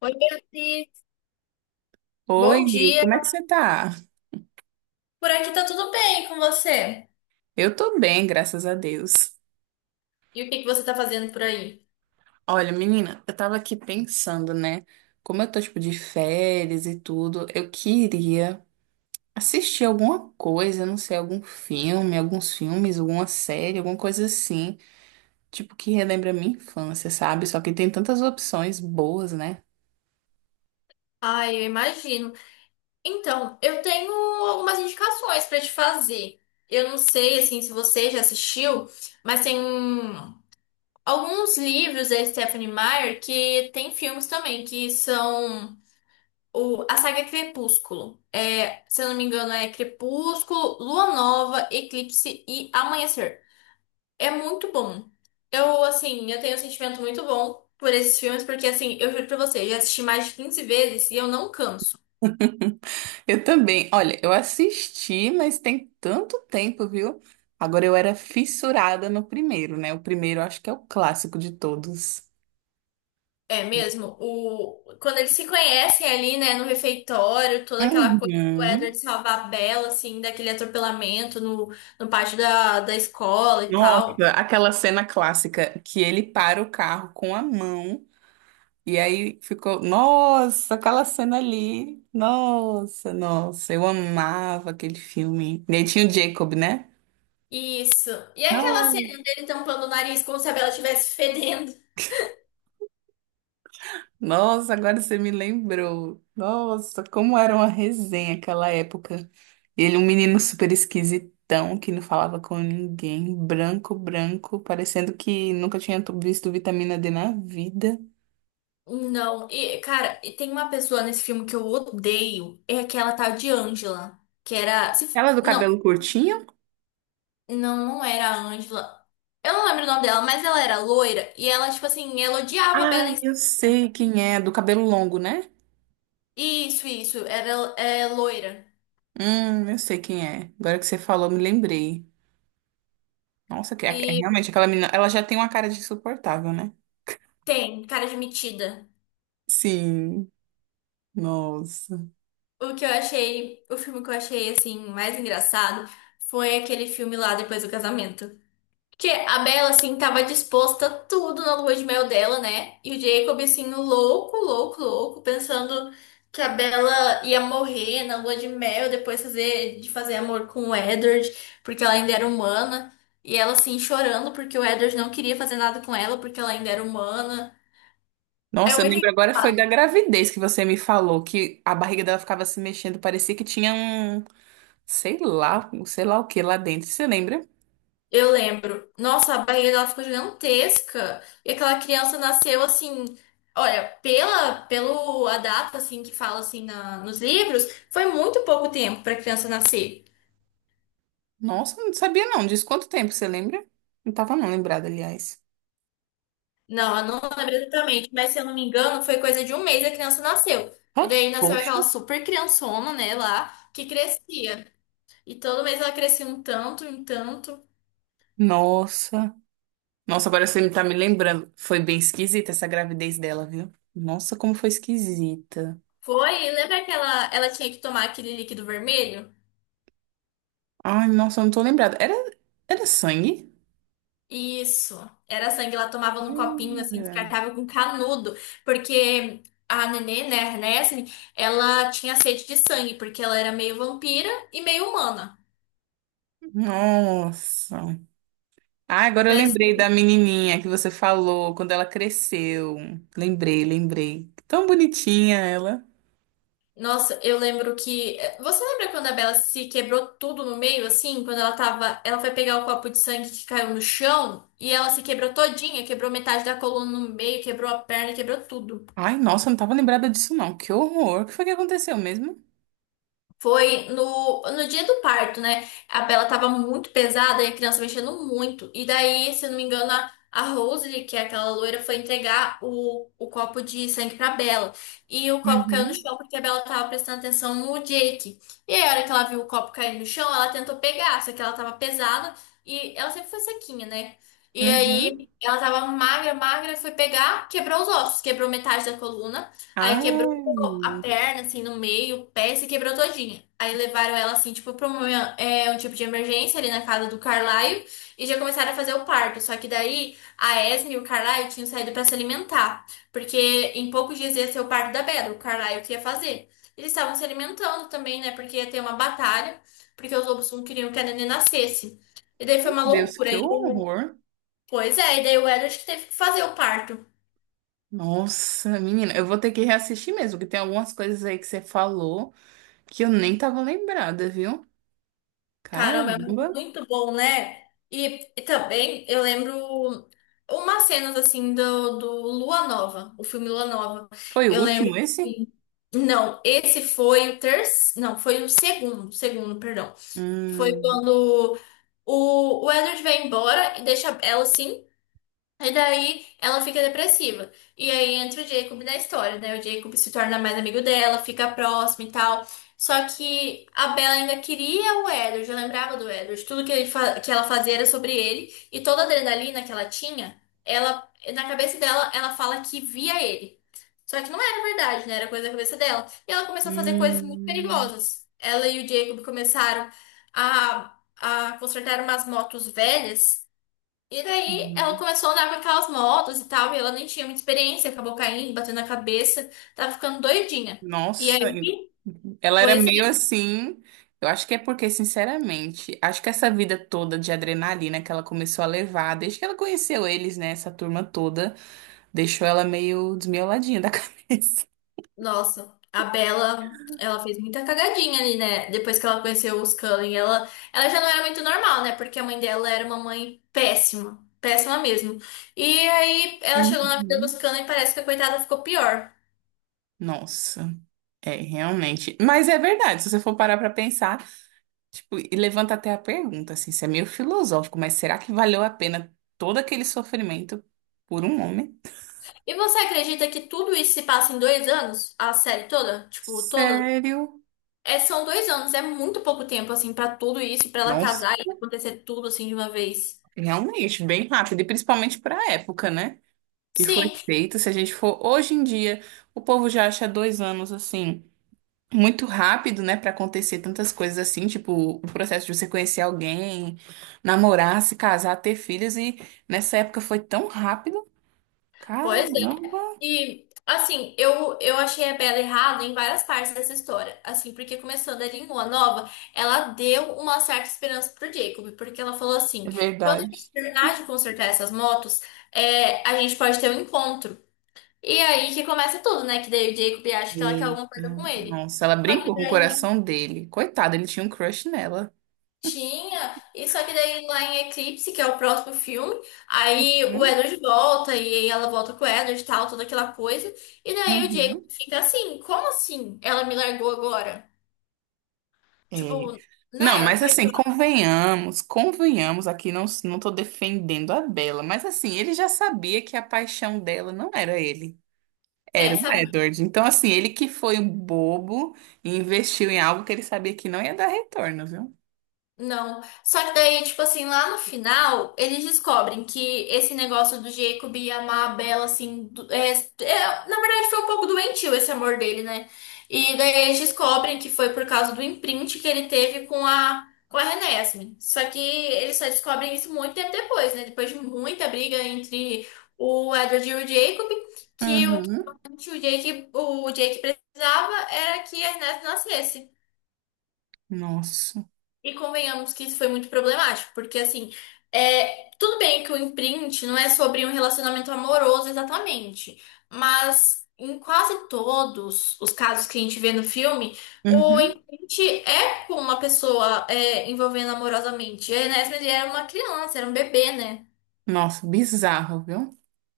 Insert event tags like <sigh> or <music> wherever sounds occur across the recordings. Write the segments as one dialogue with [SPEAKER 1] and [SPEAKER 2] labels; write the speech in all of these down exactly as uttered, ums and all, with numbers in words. [SPEAKER 1] Oi, Beatriz. Bom
[SPEAKER 2] Oi,
[SPEAKER 1] dia.
[SPEAKER 2] como é que você tá?
[SPEAKER 1] Por aqui tá tudo bem com você?
[SPEAKER 2] Eu tô bem, graças a Deus.
[SPEAKER 1] E o que que você tá fazendo por aí?
[SPEAKER 2] Olha, menina, eu tava aqui pensando, né? Como eu tô, tipo, de férias e tudo, eu queria assistir alguma coisa, não sei, algum filme, alguns filmes, alguma série, alguma coisa assim, tipo, que relembra a minha infância, sabe? Só que tem tantas opções boas, né?
[SPEAKER 1] Ai, eu imagino. Então, eu tenho algumas indicações pra te fazer. Eu não sei, assim, se você já assistiu, mas tem um- alguns livros da Stephanie Meyer que tem filmes também, que são o, a saga Crepúsculo. É, se eu não me engano, é Crepúsculo, Lua Nova, Eclipse e Amanhecer. É muito bom. Eu, assim, eu tenho um sentimento muito bom por esses filmes, porque, assim, eu juro pra você, eu já assisti mais de quinze vezes e eu não canso.
[SPEAKER 2] <laughs> Eu também. Olha, eu assisti, mas tem tanto tempo, viu? Agora eu era fissurada no primeiro, né? O primeiro eu acho que é o clássico de todos.
[SPEAKER 1] É mesmo, o... quando eles se conhecem ali, né, no refeitório, toda aquela coisa do Edward
[SPEAKER 2] Uhum.
[SPEAKER 1] salvar a Bella, assim, daquele atropelamento no, no pátio da, da escola e tal.
[SPEAKER 2] Nossa, aquela cena clássica que ele para o carro com a mão e aí ficou, nossa, aquela cena ali. Nossa, nossa, eu amava aquele filme. E aí tinha o Jacob, né?
[SPEAKER 1] Isso. E aquela cena
[SPEAKER 2] Nossa.
[SPEAKER 1] dele tampando o nariz como se a Bella estivesse fedendo.
[SPEAKER 2] Nossa, agora você me lembrou. Nossa, como era uma resenha aquela época. Ele, um menino super esquisitão que não falava com ninguém, branco, branco, parecendo que nunca tinha tu- visto vitamina D na vida.
[SPEAKER 1] Não, e, cara, e tem uma pessoa nesse filme que eu odeio, é aquela tal de Angela, que era. Se f-
[SPEAKER 2] Ela do
[SPEAKER 1] não,
[SPEAKER 2] cabelo curtinho?
[SPEAKER 1] não, não era a Angela. Eu não lembro o nome dela, mas ela era loira e ela, tipo assim, ela odiava a Bella
[SPEAKER 2] Ai, eu
[SPEAKER 1] Thorne.
[SPEAKER 2] sei quem é, do cabelo longo, né?
[SPEAKER 1] Isso, isso, era é, loira.
[SPEAKER 2] Hum, eu sei quem é. Agora que você falou, me lembrei. Nossa, que é, é
[SPEAKER 1] E
[SPEAKER 2] realmente aquela menina, ela já tem uma cara de insuportável, né?
[SPEAKER 1] tem cara de metida.
[SPEAKER 2] Sim, nossa.
[SPEAKER 1] O que eu achei, o filme que eu achei, assim, mais engraçado foi aquele filme lá depois do casamento. Porque a Bella, assim, tava disposta a tudo na lua de mel dela, né? E o Jacob, assim, louco, louco, louco, pensando que a Bella ia morrer na lua de mel, depois fazer, de fazer amor com o Edward, porque ela ainda era humana. E ela, assim, chorando porque o Edward não queria fazer nada com ela, porque ela ainda era humana. É
[SPEAKER 2] Nossa, eu lembro
[SPEAKER 1] muito
[SPEAKER 2] agora foi da gravidez que você me falou, que a barriga dela ficava se mexendo, parecia que tinha um, sei lá, um sei lá o que lá dentro. Você lembra?
[SPEAKER 1] Eu lembro. Nossa, a barriga dela ficou gigantesca. E aquela criança nasceu assim. Olha, pela pelo a data assim que fala assim na- nos livros, foi muito pouco tempo para a criança nascer.
[SPEAKER 2] Nossa, não sabia não. Diz quanto tempo, você lembra? Não tava não lembrada, aliás.
[SPEAKER 1] Não, eu não lembro exatamente, mas se eu não me engano, foi coisa de um mês a criança nasceu. E
[SPEAKER 2] Ah,
[SPEAKER 1] daí nasceu
[SPEAKER 2] poxa.
[SPEAKER 1] aquela super criançona, né, lá, que crescia. E todo mês ela crescia um tanto, um tanto.
[SPEAKER 2] Nossa. Nossa, agora você tá me lembrando. Foi bem esquisita essa gravidez dela, viu? Nossa, como foi esquisita.
[SPEAKER 1] Foi, lembra que ela, ela tinha que tomar aquele líquido vermelho?
[SPEAKER 2] Ai, nossa, eu não tô lembrada. Era, era sangue?
[SPEAKER 1] Isso. Era sangue, ela tomava num copinho, assim,
[SPEAKER 2] Era.
[SPEAKER 1] descartável com canudo, porque a Nenê, né, a Ernestine, ela tinha sede de sangue, porque ela era meio vampira e meio humana.
[SPEAKER 2] Nossa. Ah, agora eu
[SPEAKER 1] Foi
[SPEAKER 2] lembrei
[SPEAKER 1] assim,
[SPEAKER 2] da menininha que você falou quando ela cresceu. Lembrei, lembrei. Tão bonitinha ela.
[SPEAKER 1] nossa, eu lembro que. eh, Você lembra quando a Bella se quebrou tudo no meio, assim? Quando ela tava. Ela foi pegar o copo de sangue que caiu no chão e ela se quebrou todinha, quebrou metade da coluna no meio, quebrou a perna, quebrou tudo.
[SPEAKER 2] Ai, nossa, eu não tava lembrada disso não. Que horror. O que foi que aconteceu mesmo?
[SPEAKER 1] Foi no, no dia do parto, né? A Bela tava muito pesada e a criança mexendo muito. E daí, se eu não me engano, a, a Rose, que é aquela loira, foi entregar o, o copo de sangue pra Bela. E o copo caiu no
[SPEAKER 2] Uhum,
[SPEAKER 1] chão porque a Bela tava prestando atenção no Jake. E aí, a hora que ela viu o copo cair no chão, ela tentou pegar, só que ela tava pesada e ela sempre foi sequinha, né? E
[SPEAKER 2] uhum.
[SPEAKER 1] aí, ela tava magra, magra, foi pegar, quebrou os ossos, quebrou metade da coluna. Aí quebrou
[SPEAKER 2] Ai,
[SPEAKER 1] a
[SPEAKER 2] meu
[SPEAKER 1] perna, assim, no meio, o pé, se quebrou todinha. Aí levaram ela, assim, tipo, pra um, é, um tipo de emergência ali na casa do Carlaio e já começaram a fazer o parto. Só que daí a Esme e o Carlaio tinham saído pra se alimentar, porque em poucos dias ia ser o parto da Bela, o Carlaio que ia fazer. Eles estavam se alimentando também, né, porque ia ter uma batalha, porque os lobos não queriam que a neném nascesse. E daí foi uma
[SPEAKER 2] Deus,
[SPEAKER 1] loucura.
[SPEAKER 2] que
[SPEAKER 1] E,
[SPEAKER 2] horror.
[SPEAKER 1] pois é, e daí o Edward que teve que fazer o parto.
[SPEAKER 2] Nossa, menina, eu vou ter que reassistir mesmo, que tem algumas coisas aí que você falou que eu nem tava lembrada, viu?
[SPEAKER 1] Caramba, é
[SPEAKER 2] Caramba.
[SPEAKER 1] muito bom, né? E, e também eu lembro umas cenas assim do, do Lua Nova, o filme Lua Nova.
[SPEAKER 2] Foi o
[SPEAKER 1] Eu lembro
[SPEAKER 2] último esse?
[SPEAKER 1] que. Não, esse foi o terceiro. Não, foi o segundo, segundo, perdão. Foi
[SPEAKER 2] Hum,
[SPEAKER 1] quando o, o Edward vai embora e deixa ela assim. E daí ela fica depressiva. E aí entra o Jacob na história, né? O Jacob se torna mais amigo dela, fica próximo e tal. Só que a Bella ainda queria o Edward, eu lembrava do Edward. Tudo que, ele fa- que ela fazia era sobre ele. E toda a adrenalina que ela tinha, ela, na cabeça dela, ela fala que via ele. Só que não era verdade, né? Era coisa da cabeça dela. E ela começou a fazer coisas muito
[SPEAKER 2] hum.
[SPEAKER 1] perigosas. Ela e o Jacob começaram a, a consertar umas motos velhas. E daí ela
[SPEAKER 2] Uhum.
[SPEAKER 1] começou a andar com aquelas motos e tal, e ela nem tinha muita experiência, acabou caindo, batendo na cabeça, tava ficando doidinha. E
[SPEAKER 2] Nossa, en-
[SPEAKER 1] aí,
[SPEAKER 2] ela era
[SPEAKER 1] pois é,
[SPEAKER 2] meio assim. Eu acho que é porque, sinceramente, acho que essa vida toda de adrenalina que ela começou a levar, desde que ela conheceu eles, né, essa turma toda, deixou ela meio desmioladinha da <laughs> cabeça.
[SPEAKER 1] nossa, a Bella ela fez muita cagadinha ali, né? Depois que ela conheceu os Cullen, ela, ela já não era muito normal, né? Porque a mãe dela era uma mãe péssima, péssima mesmo. E aí ela chegou na vida dos
[SPEAKER 2] Uhum.
[SPEAKER 1] Cullen e parece que a coitada ficou pior.
[SPEAKER 2] Nossa, é realmente. Mas é verdade, se você for parar pra pensar, tipo, e levanta até a pergunta, assim, isso é meio filosófico, mas será que valeu a pena todo aquele sofrimento por um homem?
[SPEAKER 1] E você acredita que tudo isso se passa em dois anos? A série toda? Tipo, toda.
[SPEAKER 2] Sério?
[SPEAKER 1] É, são dois anos, é muito pouco tempo, assim, pra tudo isso, pra ela
[SPEAKER 2] Nossa.
[SPEAKER 1] casar e acontecer tudo, assim, de uma vez.
[SPEAKER 2] Realmente, bem rápido, e principalmente para a época, né? Que foi
[SPEAKER 1] Sim,
[SPEAKER 2] feito. Se a gente for hoje em dia, o povo já acha dois anos assim, muito rápido, né? Para acontecer tantas coisas assim, tipo o processo de você conhecer alguém, namorar, se casar, ter filhos, e nessa época foi tão rápido.
[SPEAKER 1] pois é.
[SPEAKER 2] Caramba!
[SPEAKER 1] E, assim, eu, eu achei a Bella errada em várias partes dessa história. Assim, porque começando ali em Lua Nova, ela deu uma certa esperança pro Jacob, porque ela falou assim:
[SPEAKER 2] É
[SPEAKER 1] quando a
[SPEAKER 2] verdade.
[SPEAKER 1] gente terminar de consertar essas motos, é, a gente pode ter um encontro. E aí que começa tudo, né? Que daí o Jacob acha que ela quer
[SPEAKER 2] E,
[SPEAKER 1] alguma coisa com ele.
[SPEAKER 2] nossa, ela
[SPEAKER 1] Só que
[SPEAKER 2] brincou com o
[SPEAKER 1] daí.
[SPEAKER 2] coração dele. Coitado, ele tinha um crush nela.
[SPEAKER 1] Tinha, e só que daí lá em Eclipse, que é o próximo filme, aí o
[SPEAKER 2] Hum.
[SPEAKER 1] Edward volta e ela volta com o Edward e tal, toda aquela coisa. E daí o Jacob
[SPEAKER 2] Uhum.
[SPEAKER 1] fica assim, como assim? Ela me largou agora?
[SPEAKER 2] É.
[SPEAKER 1] Tipo,
[SPEAKER 2] Não,
[SPEAKER 1] né?
[SPEAKER 2] mas assim,
[SPEAKER 1] Coisa-
[SPEAKER 2] convenhamos, convenhamos, aqui não, não tô defendendo a Bela, mas assim, ele já sabia que a paixão dela não era ele,
[SPEAKER 1] É,
[SPEAKER 2] era o
[SPEAKER 1] sabe?
[SPEAKER 2] Edward. Então, assim, ele que foi um bobo e investiu em algo que ele sabia que não ia dar retorno, viu?
[SPEAKER 1] Não. Só que daí, tipo assim, lá no final, eles descobrem que esse negócio do Jacob e amar a Bella, assim, do- é, é- na verdade foi um pouco doentio esse amor dele, né? E daí eles descobrem que foi por causa do imprint que ele teve com a, com a Renesmee. Só que eles só descobrem isso muito tempo depois, né? Depois de muita briga entre o Edward e o Jacob, que o que
[SPEAKER 2] Uhum.
[SPEAKER 1] realmente o Jake, o Jake precisava era que a Renesmee nascesse.
[SPEAKER 2] Nossa.
[SPEAKER 1] E convenhamos que isso foi muito problemático, porque assim, é, tudo bem que o imprint não é sobre um relacionamento amoroso exatamente, mas em quase todos os casos que a gente vê no filme, o
[SPEAKER 2] Uhum.
[SPEAKER 1] imprint é com uma pessoa é, envolvendo amorosamente. E a Enes, ele era uma criança, era um bebê, né?
[SPEAKER 2] Nossa, bizarro, viu?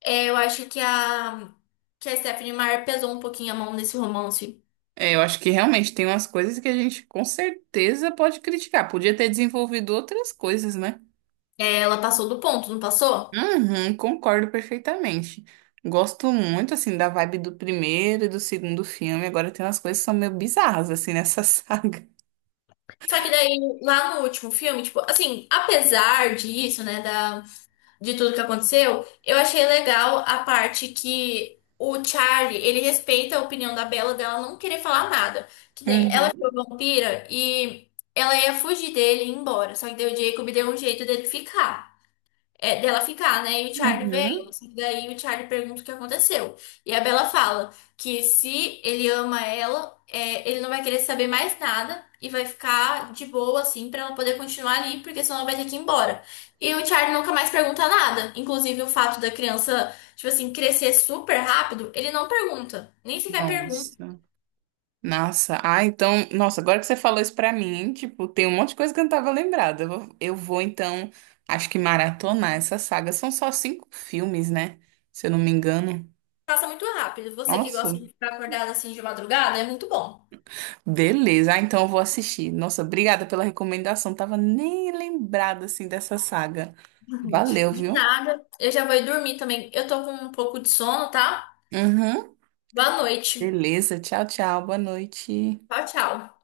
[SPEAKER 1] É, eu acho que a, que a Stephanie Meyer pesou um pouquinho a mão nesse romance.
[SPEAKER 2] É, eu acho que realmente tem umas coisas que a gente com certeza pode criticar. Podia ter desenvolvido outras coisas, né?
[SPEAKER 1] É, ela passou do ponto, não passou?
[SPEAKER 2] Uhum, concordo perfeitamente. Gosto muito, assim, da vibe do primeiro e do segundo filme. Agora tem umas coisas que são meio bizarras, assim, nessa <laughs> saga.
[SPEAKER 1] Só que daí, lá no último filme, tipo, assim, apesar disso, né, da, de tudo que aconteceu, eu achei legal a parte que o Charlie, ele respeita a opinião da Bella dela não querer falar nada. Que nem, ela
[SPEAKER 2] Uhum,
[SPEAKER 1] ficou vampira e ela ia fugir dele e ir embora. Só que daí o Jacob deu um jeito dele ficar. É, dela ficar, né? E o Charlie veio.
[SPEAKER 2] uhum.
[SPEAKER 1] Só que daí o Charlie pergunta o que aconteceu. E a Bella fala que se ele ama ela, é, ele não vai querer saber mais nada e vai ficar de boa, assim, pra ela poder continuar ali, porque senão ela vai ter que ir embora. E o Charlie nunca mais pergunta nada. Inclusive o fato da criança, tipo assim, crescer super rápido, ele não pergunta. Nem sequer pergunta,
[SPEAKER 2] Nossa. Nossa. Ah, então... Nossa, agora que você falou isso pra mim, tipo, tem um monte de coisa que eu não tava lembrada. Eu vou, eu vou, então, acho que maratonar essa saga. São só cinco filmes, né? Se eu não me engano.
[SPEAKER 1] passa muito rápido. Você que
[SPEAKER 2] Nossa,
[SPEAKER 1] gosta de ficar acordada assim de madrugada, é muito bom.
[SPEAKER 2] beleza, ah, então eu vou assistir. Nossa, obrigada pela recomendação. Tava nem lembrada assim dessa saga.
[SPEAKER 1] Uhum.
[SPEAKER 2] Valeu,
[SPEAKER 1] De
[SPEAKER 2] viu?
[SPEAKER 1] nada, eu já vou ir dormir também. Eu tô com um pouco de sono, tá?
[SPEAKER 2] Uhum.
[SPEAKER 1] Boa noite.
[SPEAKER 2] Beleza, tchau, tchau. Boa noite.
[SPEAKER 1] Tchau, tchau.